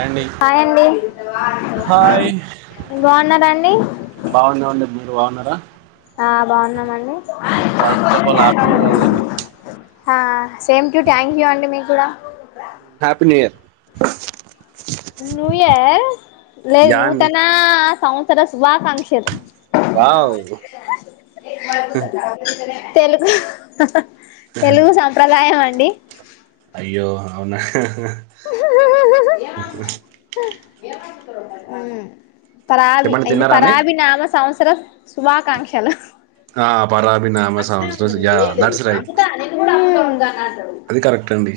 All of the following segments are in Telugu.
అండి హాయిండి హాయ్ బాగున్నారాండి బాగున్నామండి మీరు బాగున్నారా బాగున్నామండి ఫస్ట్ ఆఫ్ ఆల్ హ్యాపీ కాదండి ఆ సేమ్ టు థ్యాంక్ యూ అండి మీ కూడా happy new year new year లేదు యా అండి నుతనా సంవంతర శుభాకాంక్షలు వావ్ తెలుగు తెలుగు సంప్రదాయంఅంట డి అయ్యో అవునా [unintelligible] ఉ పరాభి చెప్పండి అయింది తిన్నారా అండి పరాభి నామ సంస్ శుభాకాంక్షలు ఆ పరాబీ నామ యా దట్స్ రైట్ అంగ అది కరెక్ట్ అండి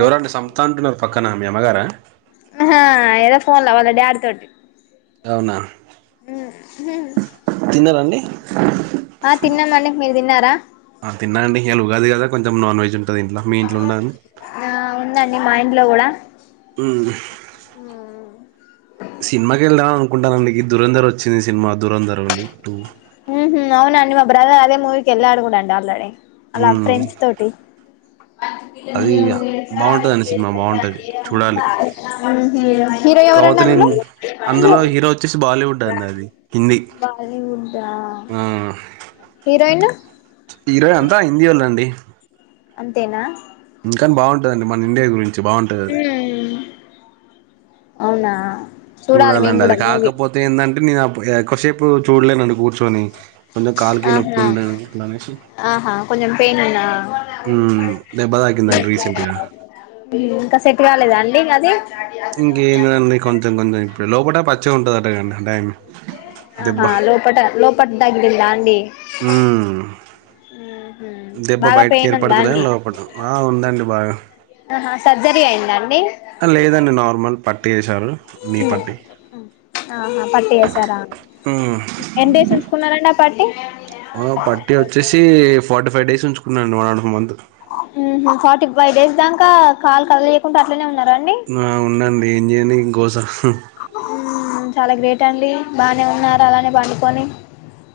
ఎవరండి సంత అంటున్నారు పక్కన మీ అమ్మగారా ఏదో ఫోన్ లో వళ్ళ డి అడుతోటి అవునా [inaudible] తిన్నారండి ఆ తిన్నామండి మీరు తిన్నారా ఆ తిన్నా అండి ఇళ ఉగాది కదా కొంచెం నాన్ వెజ్ ఇంట్లో మీ ఇంట్లో ఉండను ఆ ఉందండి మా ఇంట్లో కూడా అ సినిమాకి వెళ్దా అని అనుకుంటానండి దూరంధర వచ్చింది సినిమా దూరంధర అండి టూ ఉ అవునండి మా బ్రదర్ అదే మూవీ ఎలా అడుకుండండి ఆల్రీ అలా మ్మ్. ఫ్రెండ్స్ తోటి హ అది బాగుంటదండి సినిమా బాగుంటది చూడాలి హిరో ఎవర కాకపోతే అండి అందులో నేను అందులో హీరో వచ్చేసి బాలీవుడ్ అండి అది హిందీ బాలివుడ్ ఆ హీరోయిన్ ఇరవై అంతా హిందీ వాళ్ళ అండి అంతేనా ఇంకాని బాగుంటుదండి మన ఇండియా గురించి మంచి బాగుంటుదిది అవునా చూడాలి మేము చూడాలండి కూడా అది మూవీ కాకపోతే ఏందంటే నేన్ అ కొషేపు చూడ కూర్ ఆహా అట్లా అనేసి ఆహా కొంచెం పెయిన్ ఉన్నా మ్మ్ దెబ్బ తాకిందండి రీసెంట్ గా ఇంకా సెట్ కాలేద అండి అది ఇంకేందండి కొంచెం కొంచెం ఇప్పుడు లోపట పచ్చిగ్ ఉంటదంట కదండి ఆ టైమ్ దెబ్బ ఆహా లోపట లోపట తగిలిందా అండి మ్మ్ ఉహు దెబ్బ బాగా బయటకి పెయిన్ ఉందా ఏర్పడుతులే అండి లోపట ఆ ఉందండి బాగా ఆహా సర్జరీ అయిందా ఆ లేదండి నార్మల్ దన్ హ్మ్ హ్మ్ ఆహా పట్టి వేసారా ఎంత వేసేసుకున్నారండి ఆ పట్టి ఆ పట్టి వచ్చేసి ఫార్టీ ఫైవ్ డేస్ ఉంచుకున్నాండి వన్ అండ్ఫ్ మంత్ హ్మ్ ఫార్టీ ఫైవ్ డేస్ దాకా కాలు కదలియకుండా అట్లనే ఉ ఆ ఉందండి ఏం చేయను ఇంకో సా హ్మ్ చాలా గ్రేట్ పెట్టండి బాగానే ఉన్నార అలానే పనుకొని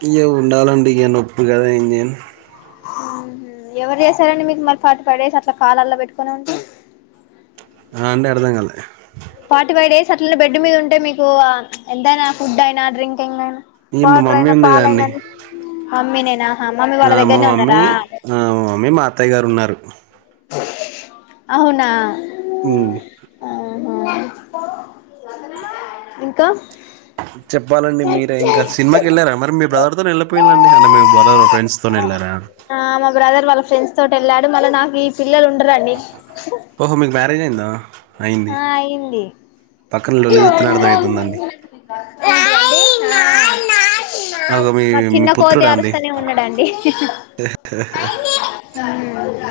ఇక ఉండాలండి ఇక నొప్పి కదా ఏం చేయ్యను హ్మ్ హు ఎవరు చేశారండి మీకు మరి ఫార్టీ ఫైవ్ డేస్ అట్లా కాళ్ళల పెట్టుకుని ఉంటే ఆ అండి అర్ధంకాల ఫార్టీ ఫైవ్ డేస్ అట్లనే బెడ్ మీద ఉంటే మీకు ఆ ప్చ్ ఎంతైనా ఫుడ్ అయినా డ్రింక్ కింగ్ అయినా, ఇక మా వాటర్ మమ్మీ అయినా, పాలయినా, అమ్మినేనా ఆ మా మమ్మీ ఆ మా మమ్మీ మా అత్తయ్య గారు ఉన్నారు అవునా అ ఇంకా చెప్పాలండి మీరే ఇంకా సినిమాకి ఎళ్ళారా మరి మీ బ్రదర్తో వెళ్ళక పోయారండి అంటే మీ బదర్ ఫ్రెండ్స్ తోనే ఎళ్ళారా ఆ మా బ్రదర్ వాళ్ళ ఫ్రెండ్స్ తోటి ఎళ్ళాడు మళ్ళా నాకి ఈ పిల్లలు ఉండరండి ఓహో మీకు మ్యారేజ్ అయిందా అయింది ఆ అయ్యింది పక్కన లొల్లి చూత్తేనే అర్థమయితుందండి ఆ అగో మీ మా మీ చిన్న కోతి పుత్రుడా అండి అరుస్తనే ఉన్నడండి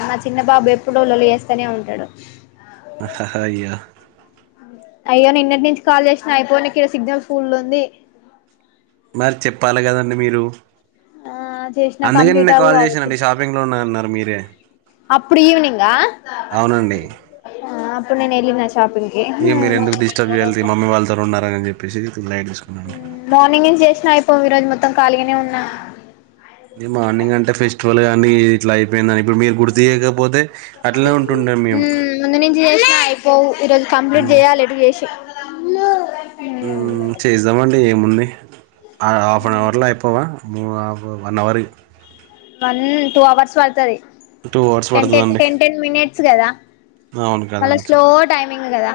మా చిన్న బాబు ఎప్పుడూ లొల్లి చేస్తూనే ఉంటడు హ హ హ అయ్యో అయ్యో నిన్నటి నుంచి కాల్ చేసిన అయిపోనికి ఇక్కడ సిగ్నల్ ఫుల్ ఉంది మరి చెప్పాలి కదండి మీరు ఆ చేసినా అందుకే కంప్లీట్ నిన్న అవ్ కాల్ కావచ్చు చేశానండి షాపింగ్లో ఉన్నా అన్నారు మీరే అప్పుడు ఈవనింగా ఆ ఇప్పుడు నేన్ ఎల్లినా తీ మీరు ఎందుక్ డిస్టర్బ్ చేయాలి తీ మమ్మీ వాళ్ళతో ఉన్నారని చెప్పి చెప్పేసి లైట్ తీసుకున్నాండి హుమ్ మార్నింగ్ ఎమ్ చేసినా అయిపోవ్ ఈరోజు మొత్ మొత్తం కాలిగానే ఉన్నా మార్నింగ్ అంటే ఫెస్టివల్ గా డి ఇట్లా అయిపోయినా ఇప్పుడు మీరు గుర్తు చేయకపోతే అట్లనే ఉంటుండే మేము హుమ్ ముందు నుంచి చేసిన పోవు ఈరోజు కంప్లీట్ మ్, చేయాలి ఎటు చేసి హుమ్ చేస్దామండి ఏముంది ఆ హాఫ్ అన్ అవర్ లో అయిపోవా మేము ఆఫ్ వన్ అవర్ అయ్ వన్ టూ అవర్స్ పడ్తది టూ అవర్స్ టెన్ టెన్ పడుతుందండి టెన్ టెన్ మినిట్స్ గదా అవును మళ్ళ కదండి స్లో టైమింగ్ గదా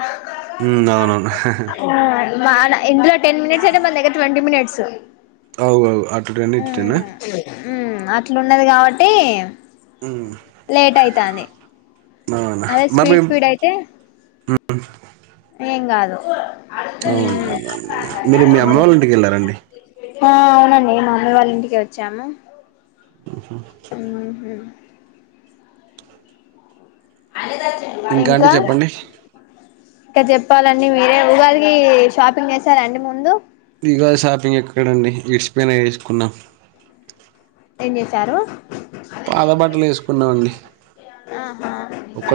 మ్, అవునవును హుమ్ మాన ఇంట్లో టెన్ మినిట్స్ అయితే మన దగ్గర ట్వంటీ మినిట్స్ సై అవ్ అవ్ అటు టెన్ ఇటు టెన్ ఆ ఉన్నది కాబట్టి హుమ్ లేట్ అయితాంది అదే మరి స్పీడ్ మేము స్పీడ్ అయితే ఏం గాదు అవును మీరు మీ అమ్మ వాళ్ళ ఇంటికి వెళ్లారండి ఆ అవునండి మా అమ్మీ వాళ్ళ ఇంటికే వచ్చాము ఉహు మ్మ్ ఇంకా అండి చెప్పండి ఇక చెప్పాలండి మీరే ఉగాది కి షాపింగ్ చేశారండి ముందు ఇంగా షాపింగ్ ఎక్కడండి ఇడ్స్పోయినవి ఏసుకున్నా ఏం చేసారు పాత బట్టలు వేసుకున్నామండి ఆహా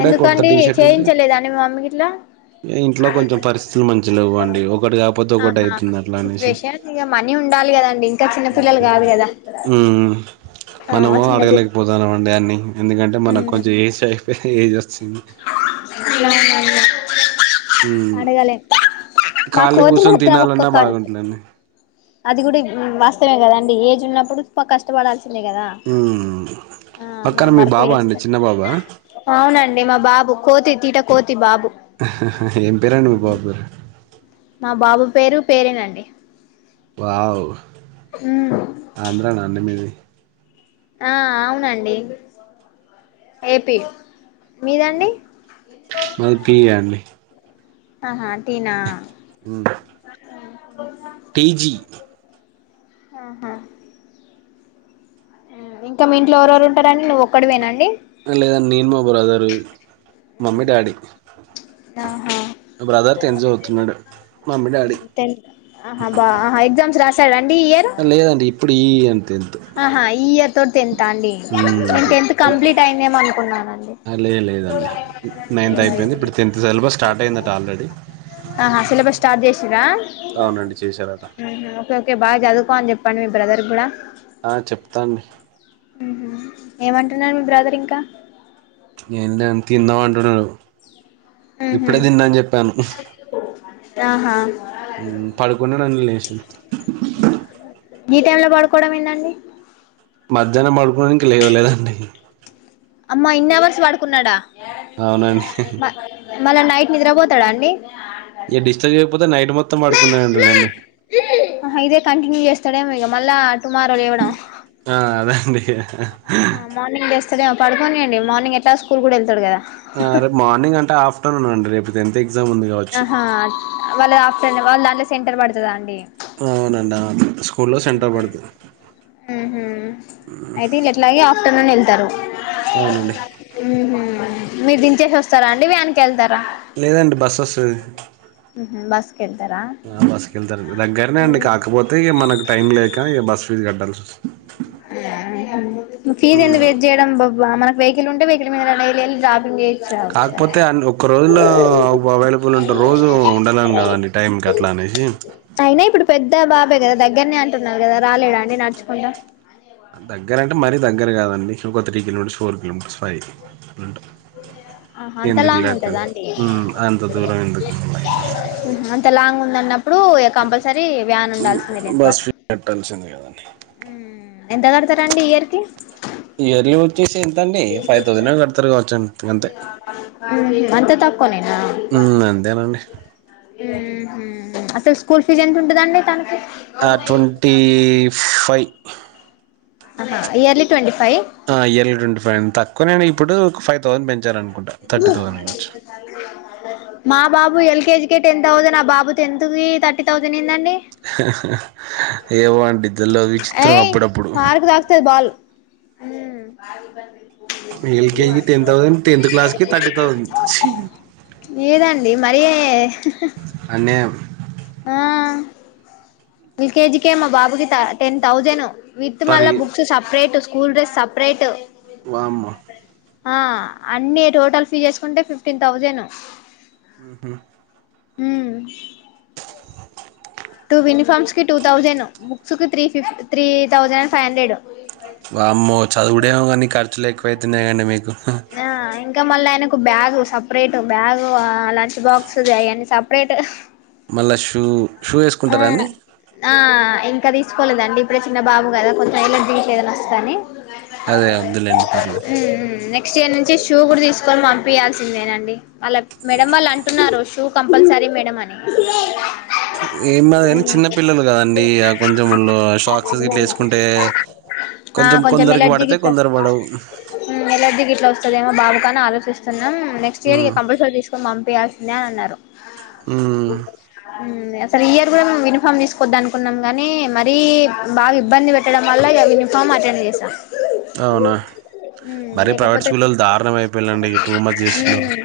ఎందుకండి చేయించలేద అండి మీ మమ్మీ గిట్ల ఇంట్లో కొంచెం పరిస్థితులు మంచి లేవ్వండి ఒకటి కాకపోతే ఒకటి ఆహా అవుతుంది అట్లా అనేసి సిచువేషన్ ఇక మనీ ఉండాలి కదండి ఇంకా చిన్నపిల్లలు కాదు కదా ఉ మనము ఆ చిన్న పిల్ల అడగలేకపోతన్నాం అండి అన్ని ఎందుకంటే మనకు మ్మ్ కొంచెం ఏసే ఏం చేస్ అడగలేం ఉ మా కాలి కోతి కూసొని మాత్రం ఒక్క తినాలన్నా కాడు బాగుంటుదండి అది కూడా వాస్తవమే కదా అండి ఏజ్ ఉన్నప్పుడు కష్టపడాల్సి అంతే కదా మ్మ్ ఆ పక్కన మనం మీ వర్క్ బాబా అండి చేస్తే చిన్న బాబా అవునండి మా బాబు కోతి తీట తి బాబు ఏం పేరండి మీ బాబు పేరు మా బాబు పేరు పేరేనండి వావ్ ఆంధ్రనా అండి మీది ఆ అవునండి ఏపీ మీదండి మాది పీ అండి ఆహా టీనా ఉ కేజీ ఆహా ఇంకా మీ ఇంట్లో ఎవరెవరు ఉంటారని నువ్వు ఒక్కడు వినండి లేదా నేను మా బ్రదరు మమ్మీ డాడీ ఆహా ఆహా బ్రదర్ తెని చదువుతున్నాడు మమ్మీ డాడీ సవన్ లేదండి ఇప్పుడు ఈ అంతే ఎంత ఆహా ఈ ఆ మ్మ్ అట్లా నా లే లేదండి నైన్త్ అయిపోయింది ఇప్పుడు టెన్త్ సిలబస్ అంద స్టార్ట్ అయిందట ఆల్రెడీ అవునండి చేశారట బా బ్రదర్ కూడా ఆ చెప్తాను ఏమంటున్నారు మీ బ్రదర్ ఇంకా ఏందే దెం తిందాం అంటున్నారూ ఇప్పుడే తిన్నా అని చెప్పాను ఆహా పడుకున్నాడా లే లేచిన ఏ టైం లో పడుకోవడం ఏందండి మధ్యాహ్నం పడు కొని ఇంకా లేవలేదండి అమ్మా ఇన్ని అవర్స్ వాడుకున్నాడా అవునండి మ మల్ల నైట్ నిద్రపోతాడా అండి ఇక డిస్టర్బ్ చేయకపోతే నైట్ మొ ఇదే కంటిన్యూ చేస్తాడేమో ఇక మళ్ళా టుమారో లేవ్వడం ఆ అదండి ఆహా మార్నింగ్ లేస్తాడేమో పడుకొనివ్వండి మార్నింగ్ ఎట్లాగో స్కూలు కూడా వెళ్తాడు కదా రేపు మార్నింగ్ అంటే ఆఫ్టర్నూన్ అండి రేపు టెన్త్ ఎగ్ ఆహా వాళ అప్ వాళ్ళ దాంట్లో సెంటర్ పడతదా అండి అవునండి అవును స్కూల్లో సెంటర్ పడుతుంది అయితే ఇల్ ఎట్లాగే ఆఫ్టర్నూన్ వె తరు అవునండి మీరు దించేసి వస్తార అండి వ్యాన్ కి వెళ్తారా లేదండి బస్ వస్తుంది ఉహు బస్ కెళ్తారా బస్సుకి వెళ్తారు దగ్గరనే అండి కాకపోతే ఇగ మనకు టైం లేక ఈ బస్సు ఫీజ కట్టాల్సి వస్తుంది ఫీజ్ ఎందు వెేట్ చేయడం బొక్ మనకు వెహికల్ ఉంటే వెహికల్ మీదడై వెళి జాపింగ్ చెయ్ కాకపోతే అన్ ఒక్క రోజులో అవైలబుల్ ఉంటే రోజు ఉండలేం కదండి టైం కి అట్లా అనేసి వే కదా దగ్గరనే అంటున్నారు కదా రాలేడా అండి నడుచకుండా దగ్గర అంటే మరీ దగ్గర కాదండి ఒక three kilometres four kilometres five ఆ అంత ఎందుకు లాంగ్ ఉంటద లేకని అండి ఉమ్ అంత దూరం ఎందుకు మళ్ళీ అంత లాంగ్ ఉంటు అన్నప్పుడు కంపల్స బస్ ఫీ కట్టాల్సిందే కదా అండి ఎంత కడతారండి ఇయర్ కి ఇయర్లీ వచ్చేసి ఎంతండి ఫైవ్ థౌసండ్ కడతారు కావచ్చుకంతే అంతే తప్ప కొనీనా ఊహు అసలు స్కూల్ ఫీజ్ ఎంత ఉంటుందండి తనకి ఆ ట్వంటీ ఫైవ్ ఆహా ఇయర్లీ ట్వంటీ ఫైవ్ ఆ ఎల్ ట్వంటీ ఫైవ్ అడి తక్కువ నేను ఇప్పుడు ఫైవ్ తోని పెంచారండి [inaudible] [inaudible] మా బాబు ఎల్కేజీకే టెన్ థౌసండ్ ఆ బాబు టెన్త్ కి థర్టీ థౌసండ్ ఏందండి హ హహ ఏవన్ ఇద్దలో విచిత్రం ఏయ్ అప్పుడప్పుడు ఊ LKG ten thousand tenth class కి థర్టీ థౌసండ్ లేదండి మరి అన్యాయం ఎల్కేజకే మా బాబుకి టెన్ థౌజండ్ విత్ పర్ మళ్ల ఇ బుక్స్ సెపరేట్ స్కూల్ సపరేట్ వామ్మో ఆ అన్ని టోటల్ ఫీ చేసుకుంటే ఫిఫ్టీన్ థౌజండ్ హహ ఊ టూ యూనిఫార్మ్స్ కి టూ థౌజండ్ బుక్స్ కి త్రీ ఫిఫ్ three thousand and five hundred వామ్మో చదువుడేమో కానీ ఖర్చులేక నా ఇంకా మా ఆన్లైన్కు బ్యాగు్ సపరేట్ బ్యాగు లంచ్ బాక్స్వని అయ్యని సపరేట్ మల్ల షూ షూ ఆ వేసుకుంటారా అండి ఆ ఇంకాది తీసుకోలేదండి ఇప్పుడే చిన్న బాబు కదా కొంచం ఎల్లేర్జిస్ ఏదన్నా వస్తదని అదే వద్దులెండి నెక్ట్ ఇయర్ నుంచి షూ కూడా తీసుకొని పంపించయాల్సిందేనండి వాళ్ళ మేడం వాళ్ళు అంటున్నారు షూ కం కంపల్సరీ మేడం అని ఏది కానీ చిన్న పిల్లలు కదండి కొంచెం షాక్సెస్ గట్ వేసుకుంటే ఆ కొంచెం కొందరికి ఎలర్జీ పడితే గిట్ల కొందరు వస్తది పడవు ఎలర్జీ గిట్లా వస్తదేమో బాబుకని ఆలోచిస్తున్నాం నెక్స్ట్ ఇయర్ ఉమ్ ఇక కంపల్సరీ తీసుకొని పంపియాల్సిందే అని అన్నారు ఉమ్ అ స ఇయర్ కూడా మేము యూనిఫామ్ తీసుకోద్దా అనుకున్నాం కానీ మరీ బాగా ఇబ్బంది పెట్టడం వల్ల యూనిఫామ్ అటెండ్ చేసాం అవునా మ్ మరీ ప్రైవేట్ లేకపోతే స్కూల్ళ దారుణం అయిపోయిలండి టూ మంత్స్ చేస్తున్నారు మ్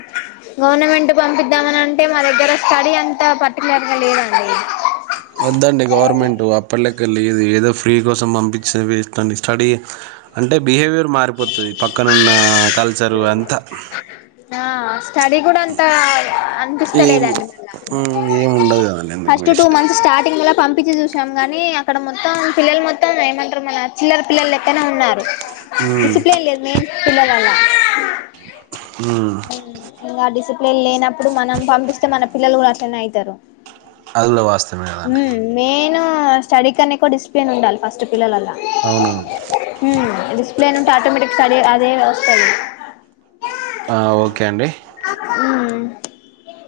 గవర్నమెంట్ పంపిద్దామని అంటే మా దగ్గర స్టడీ అంతా పర్టికులర్ గా లేదండి అ వద్దండి గవర్నమెంటు అప్పల్లకి వెళ్ళదు ఏదో ఫ్రీ కోసం పంపించే వేస్ అండి స్టడీ అంటే బిహేవియర్ మారిపోతుంది పక్కనున్న కల్ చరు అంత ఆహ్ స్టడీ కూడా అంత ఏం అనిపిస్తలేదండి మళ్ల మ్మ్ ఏం ఉండదు కదండి ఎందుకు first two waste months starting లో పంపి. పప్పచ్చి చూసాం గాని అక్కడ మొత్తం పిల్లలు మొత్తం ఏయమంటారు మన చిల్లల పిల్లలు ఎక్కనే ఉన్నారు మ్మ్ డిసిప్లిన్ లేదు మెయిన్ పిల్లలల్ మ్మ్ ఇంగా డిసిప్లేన్ లేనప్పుడు మనం పంపిస్తే మన పిల్లలు కూడా అట్లనే అయితరు అది కూడ వాస్తవమే కదాండి ఆ స్టడీ కన్నా ఎక్కువ డిసిప్లేన్ ఉండాలి ఫస్ట్ పిల్లలన్నాక అవును హ్మ్ డిస్ప్లేన్ ఉంటే ఆటోమేటిక్ చదువు అదే వస్తది ఆ ఓకే అండి ఉమ్ హ్మ్